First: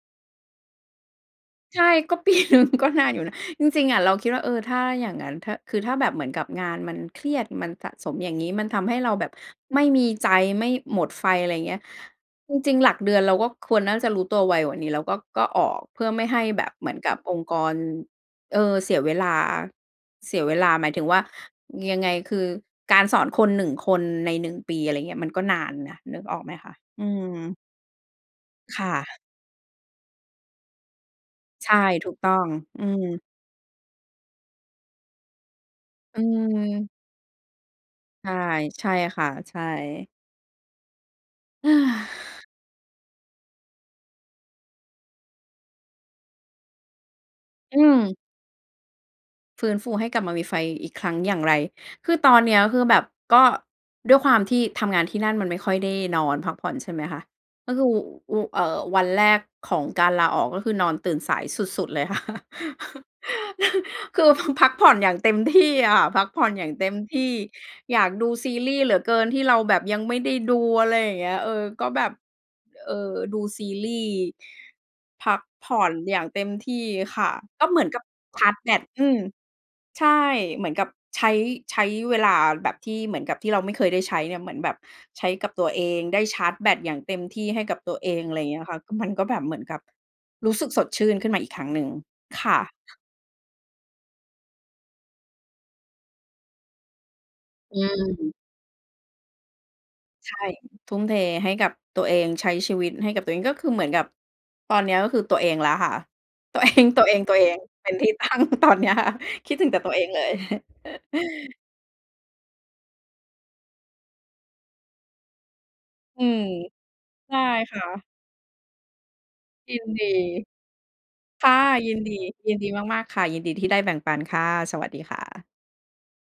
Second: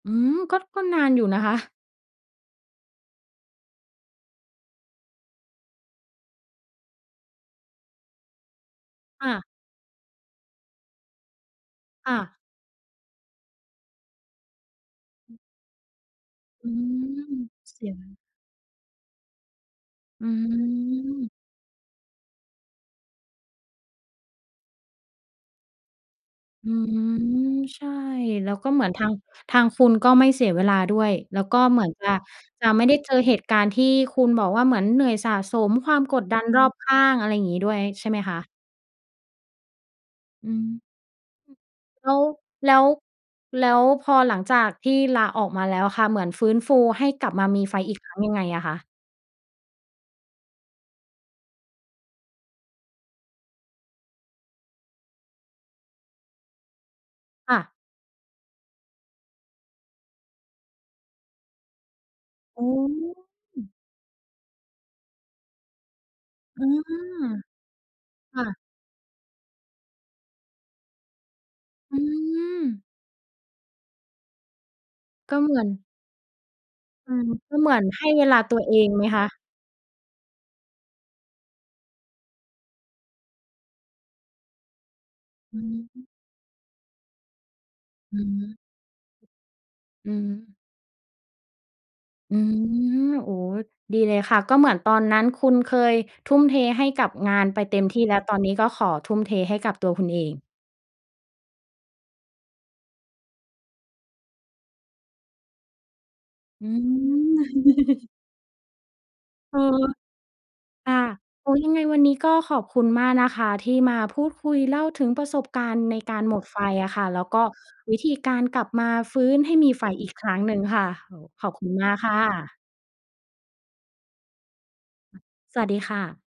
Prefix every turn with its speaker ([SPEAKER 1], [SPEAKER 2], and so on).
[SPEAKER 1] อืม ก็ ก็นานอยู่นะคะ
[SPEAKER 2] ใช่ ก็ ปีหนึ่ง ก็นานอยู่นะ จริง ๆ อะ เราคิดว่า เออ ถ้าอย่างงั้น ถ้า คือถ้าแบบเหมือนกับงานมันเครียด มันสะสมอย่างนี้ มันทำให้เราแบ
[SPEAKER 1] ค่
[SPEAKER 2] บ
[SPEAKER 1] ะ
[SPEAKER 2] ไม่มีใจ ไม่ หมดไฟ อะไรเงี้ย
[SPEAKER 1] ค่ะ
[SPEAKER 2] จริง ๆ หลักเดือนเราก็ควรน่าจะรู้ตัวไวกว่านี้ แล้วก็
[SPEAKER 1] อืม
[SPEAKER 2] ก็ออก เพื่อไม่ให้แบ
[SPEAKER 1] อื
[SPEAKER 2] บเหมือนกับอง
[SPEAKER 1] ม
[SPEAKER 2] ค์กร
[SPEAKER 1] เสีย
[SPEAKER 2] เออ เสียเวลา
[SPEAKER 1] อื
[SPEAKER 2] เสียเวลา หมายถึงว่า
[SPEAKER 1] ม
[SPEAKER 2] ยังไง คือ การสอนคน 1 คนใน 1 ปี อะไรเงี้ย มันก็นานนะ นึกออกไหมค
[SPEAKER 1] อื
[SPEAKER 2] ะ?
[SPEAKER 1] ม
[SPEAKER 2] อืม
[SPEAKER 1] ใช่ แล้วก็เ
[SPEAKER 2] ค
[SPEAKER 1] หมื
[SPEAKER 2] ่
[SPEAKER 1] อนทาง
[SPEAKER 2] ะ
[SPEAKER 1] ทางคุณก็ไม่เสียเวลาด้วย แล้วก็
[SPEAKER 2] ใช่
[SPEAKER 1] เหมือนจ
[SPEAKER 2] ถ
[SPEAKER 1] ะ
[SPEAKER 2] ูกต้อง
[SPEAKER 1] จะ
[SPEAKER 2] อ
[SPEAKER 1] ไ
[SPEAKER 2] ื
[SPEAKER 1] ม่ได้เจอ
[SPEAKER 2] ม
[SPEAKER 1] เหตุการณ์ที่คุณบอกว่า เหมือนเหนื่อยสะสมความ
[SPEAKER 2] อ
[SPEAKER 1] ก
[SPEAKER 2] ื
[SPEAKER 1] ดดันรอบข
[SPEAKER 2] ม
[SPEAKER 1] ้าง อะไรอย่างงี้ด้วย ใช่ไหม
[SPEAKER 2] ใช
[SPEAKER 1] ค
[SPEAKER 2] ่
[SPEAKER 1] ะ?
[SPEAKER 2] ใช่ค่ะ ใช่
[SPEAKER 1] อืม
[SPEAKER 2] เฮ้
[SPEAKER 1] แล้ว
[SPEAKER 2] อ
[SPEAKER 1] แล้ว แล้วพอหลังจากที่ลาออกมาแล้วค่ะ เหมือนฟื้นฟูให้กลับมามี
[SPEAKER 2] อ
[SPEAKER 1] ไฟ
[SPEAKER 2] ื
[SPEAKER 1] อีกค
[SPEAKER 2] ม
[SPEAKER 1] รั้งยังไงอะคะ?
[SPEAKER 2] ฟื้นฟูให้กลับมามีไฟอีกครั้งอย่างไร? คือตอนเนี้ย คือแบบ ก็ด้วยความที่ทำงานที่นั่น มันไม่ค่อยได้นอนพักผ่อนใช่ไหมคะ?
[SPEAKER 1] ค่
[SPEAKER 2] ก็
[SPEAKER 1] ะ
[SPEAKER 2] คือ อู เอ่อ วันแรกของการลาออก ก็คือนอนตื่นสายสุด ๆ เลย ค่ะ
[SPEAKER 1] อ๋อ
[SPEAKER 2] คือ พ พักผ่อนอย่างเต็มที่อะ พักผ่อน
[SPEAKER 1] อ
[SPEAKER 2] อ
[SPEAKER 1] ื
[SPEAKER 2] ย่าง
[SPEAKER 1] ม
[SPEAKER 2] เต็มที่ อยากดู
[SPEAKER 1] ค่
[SPEAKER 2] ซี
[SPEAKER 1] ะ
[SPEAKER 2] รีส์เหลือเกิน ที่เราแบบยังไม่ได้ดู อะไรอย่างเงี้ย เออ ก็
[SPEAKER 1] อื
[SPEAKER 2] แบบ
[SPEAKER 1] ม
[SPEAKER 2] เออ ดูซีรีส์ พ
[SPEAKER 1] ก
[SPEAKER 2] ั
[SPEAKER 1] ็
[SPEAKER 2] ก
[SPEAKER 1] เหมือ
[SPEAKER 2] ผ
[SPEAKER 1] น
[SPEAKER 2] ่อนอย่างเต็มที่
[SPEAKER 1] อื
[SPEAKER 2] ค
[SPEAKER 1] ม
[SPEAKER 2] ่ะ
[SPEAKER 1] ก็
[SPEAKER 2] ก็
[SPEAKER 1] เหม
[SPEAKER 2] เ
[SPEAKER 1] ื
[SPEAKER 2] ห
[SPEAKER 1] อ
[SPEAKER 2] มื
[SPEAKER 1] น
[SPEAKER 2] อนกั
[SPEAKER 1] ให
[SPEAKER 2] บ
[SPEAKER 1] ้เวลา
[SPEAKER 2] ชาร
[SPEAKER 1] ต
[SPEAKER 2] ์จ
[SPEAKER 1] ัว
[SPEAKER 2] แบ
[SPEAKER 1] เอ
[SPEAKER 2] ต
[SPEAKER 1] งไ
[SPEAKER 2] อ
[SPEAKER 1] หม
[SPEAKER 2] ืม
[SPEAKER 1] คะ?
[SPEAKER 2] ใช่ เหมือนกับใช้ ใช้เวลาแบบที่เหมือนกับที่เราไม่เคยได้ใช้เนี่ย เหมือนแบบใช้กับ
[SPEAKER 1] อื
[SPEAKER 2] ตัวเอง
[SPEAKER 1] ม
[SPEAKER 2] ได้ชาร์จแบตอย่างเต็มที่ให้กับตัวเอ
[SPEAKER 1] อื
[SPEAKER 2] ง อะไร
[SPEAKER 1] ม
[SPEAKER 2] เงี้ยค่ะ มันก็แบบเหมือนกับ
[SPEAKER 1] อื
[SPEAKER 2] รู
[SPEAKER 1] ม
[SPEAKER 2] ้สึกสดชื่นขึ้นมาอีกครั้งหนึ่ง
[SPEAKER 1] อื
[SPEAKER 2] ค่ะ
[SPEAKER 1] ม โอ้ ดีเลยค่ะ ก็เหมือนตอนนั้นคุณเคยทุ่มเทให้กับงานไปเต
[SPEAKER 2] อ
[SPEAKER 1] ็มที่แล้ว ต
[SPEAKER 2] ืม
[SPEAKER 1] อนนี้ก็ขอทุ่มเทให้กับตัวคุณเอ
[SPEAKER 2] ใช
[SPEAKER 1] ง
[SPEAKER 2] ่ ทุ่มเทให้กับตัวเอง ใช้ชีวิตให้กับตัวเอง ก็คือเหมือนกับตอนเนี้ย ก็คือตัวเองแล้วค่ะ ตัว
[SPEAKER 1] อื
[SPEAKER 2] เอง ตัวเอ
[SPEAKER 1] ม
[SPEAKER 2] ง ๆ เป็นที่ ตั้งตอนเนี้ยค่ะ คิ
[SPEAKER 1] เ
[SPEAKER 2] ด
[SPEAKER 1] ออ
[SPEAKER 2] ถึงแต่ตัวเองเลย
[SPEAKER 1] ค่ะ โอ้ ยังไงวันนี้ก็ขอบคุณมากนะคะ ที่มาพูดคุยเล่าถึงประสบการณ์ในกา
[SPEAKER 2] อื
[SPEAKER 1] รหม
[SPEAKER 2] ม
[SPEAKER 1] ดไฟอะค่ะ แล้ว
[SPEAKER 2] ใช
[SPEAKER 1] ก
[SPEAKER 2] ่
[SPEAKER 1] ็
[SPEAKER 2] ค่
[SPEAKER 1] วิ
[SPEAKER 2] ะ
[SPEAKER 1] ธีการกลับมาฟื้นให้มี
[SPEAKER 2] ยิ
[SPEAKER 1] ไฟ
[SPEAKER 2] นด
[SPEAKER 1] อ
[SPEAKER 2] ี
[SPEAKER 1] ีกครั้งหนึ่งค่ะ โอ้
[SPEAKER 2] ค
[SPEAKER 1] ขอ
[SPEAKER 2] ่
[SPEAKER 1] บ
[SPEAKER 2] ะ
[SPEAKER 1] คุณม
[SPEAKER 2] ย
[SPEAKER 1] า
[SPEAKER 2] ิ
[SPEAKER 1] ก
[SPEAKER 2] น
[SPEAKER 1] ค
[SPEAKER 2] ดี
[SPEAKER 1] ่
[SPEAKER 2] ยิ
[SPEAKER 1] ะ
[SPEAKER 2] นดีมาก ๆ ค่ะ ยินดีที่ได้แบ่งปันค่ะ สวัสดีค่ะ
[SPEAKER 1] สวัสดีค่ะ